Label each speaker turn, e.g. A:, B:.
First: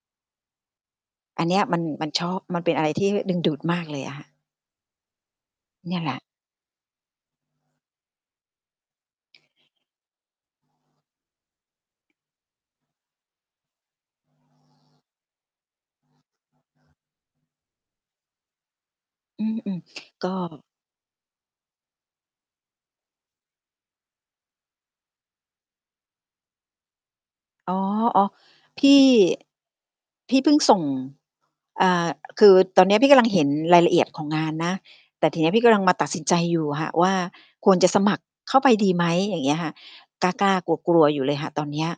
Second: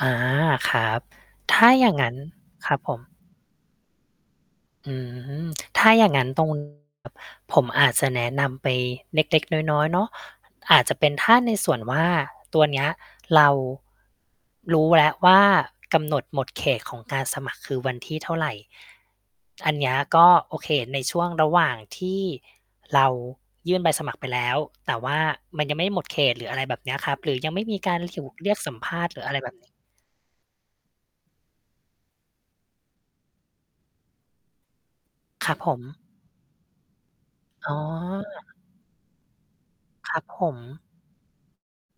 A: อา ครับ
B: อันเน
A: ถ
B: ี้ย
A: ้า
B: มัน
A: อย่างง
B: มั
A: ั
B: น
A: ้น
B: ชอบ มันเ
A: ค
B: ป็
A: ร
B: น
A: ับ
B: อะไร
A: ผ
B: ท
A: ม
B: ี่ดึงดูดมากเลยอะค่ะ
A: อืม ถ้า
B: เนี่
A: อ
B: ย
A: ย
B: แ
A: ่
B: ห
A: า
B: ล
A: ง
B: ะ
A: งั้น ตรง ผมอาจจะแนะนำไปเล็ก ๆ น้อย ๆ เนาะ อาจจะเป็น ถ้าในส่วนว่า ตัวเนี้ยเรา รู้แล้วว่า กำหนดหมดเขตของการสมัครคือวันที่เท่าไร
B: อื
A: อัน
B: ม
A: เนี้ย
B: ๆ
A: ก
B: ก
A: ็
B: ็
A: โอเคในช่วงระหว่างที่เรายื่นใบสมัครไปแล้ว แต่ว่ามันยังไม่หมดเขต หรืออะไรแบบเนี้ยครับ หรือยังไม่
B: อ๋
A: ม
B: อ
A: ีการถูก เรียกสัม
B: ๆ พ
A: ภ
B: ี่
A: าษณ์ หรืออะไรแบบ นี้
B: พี่พึ่งส่ง อ่า คือตอนนี้พี่กำลังเห็นรายละเอียดของงานนะ แต่ทีน
A: ค
B: ี้
A: รับ
B: พี่ก
A: ผ
B: ำลังมา
A: ม
B: ตัดสินใจอยู่ค่ะว่า ค
A: อ๋
B: วร
A: อ
B: จะสมัครเข้าไปดีไหม อย่างเงี้ยค่ะ
A: ครับ
B: กล
A: ผ
B: ้า
A: ม
B: ๆ กลัว ๆ อยู่เลยค่ะตอนเนี้ย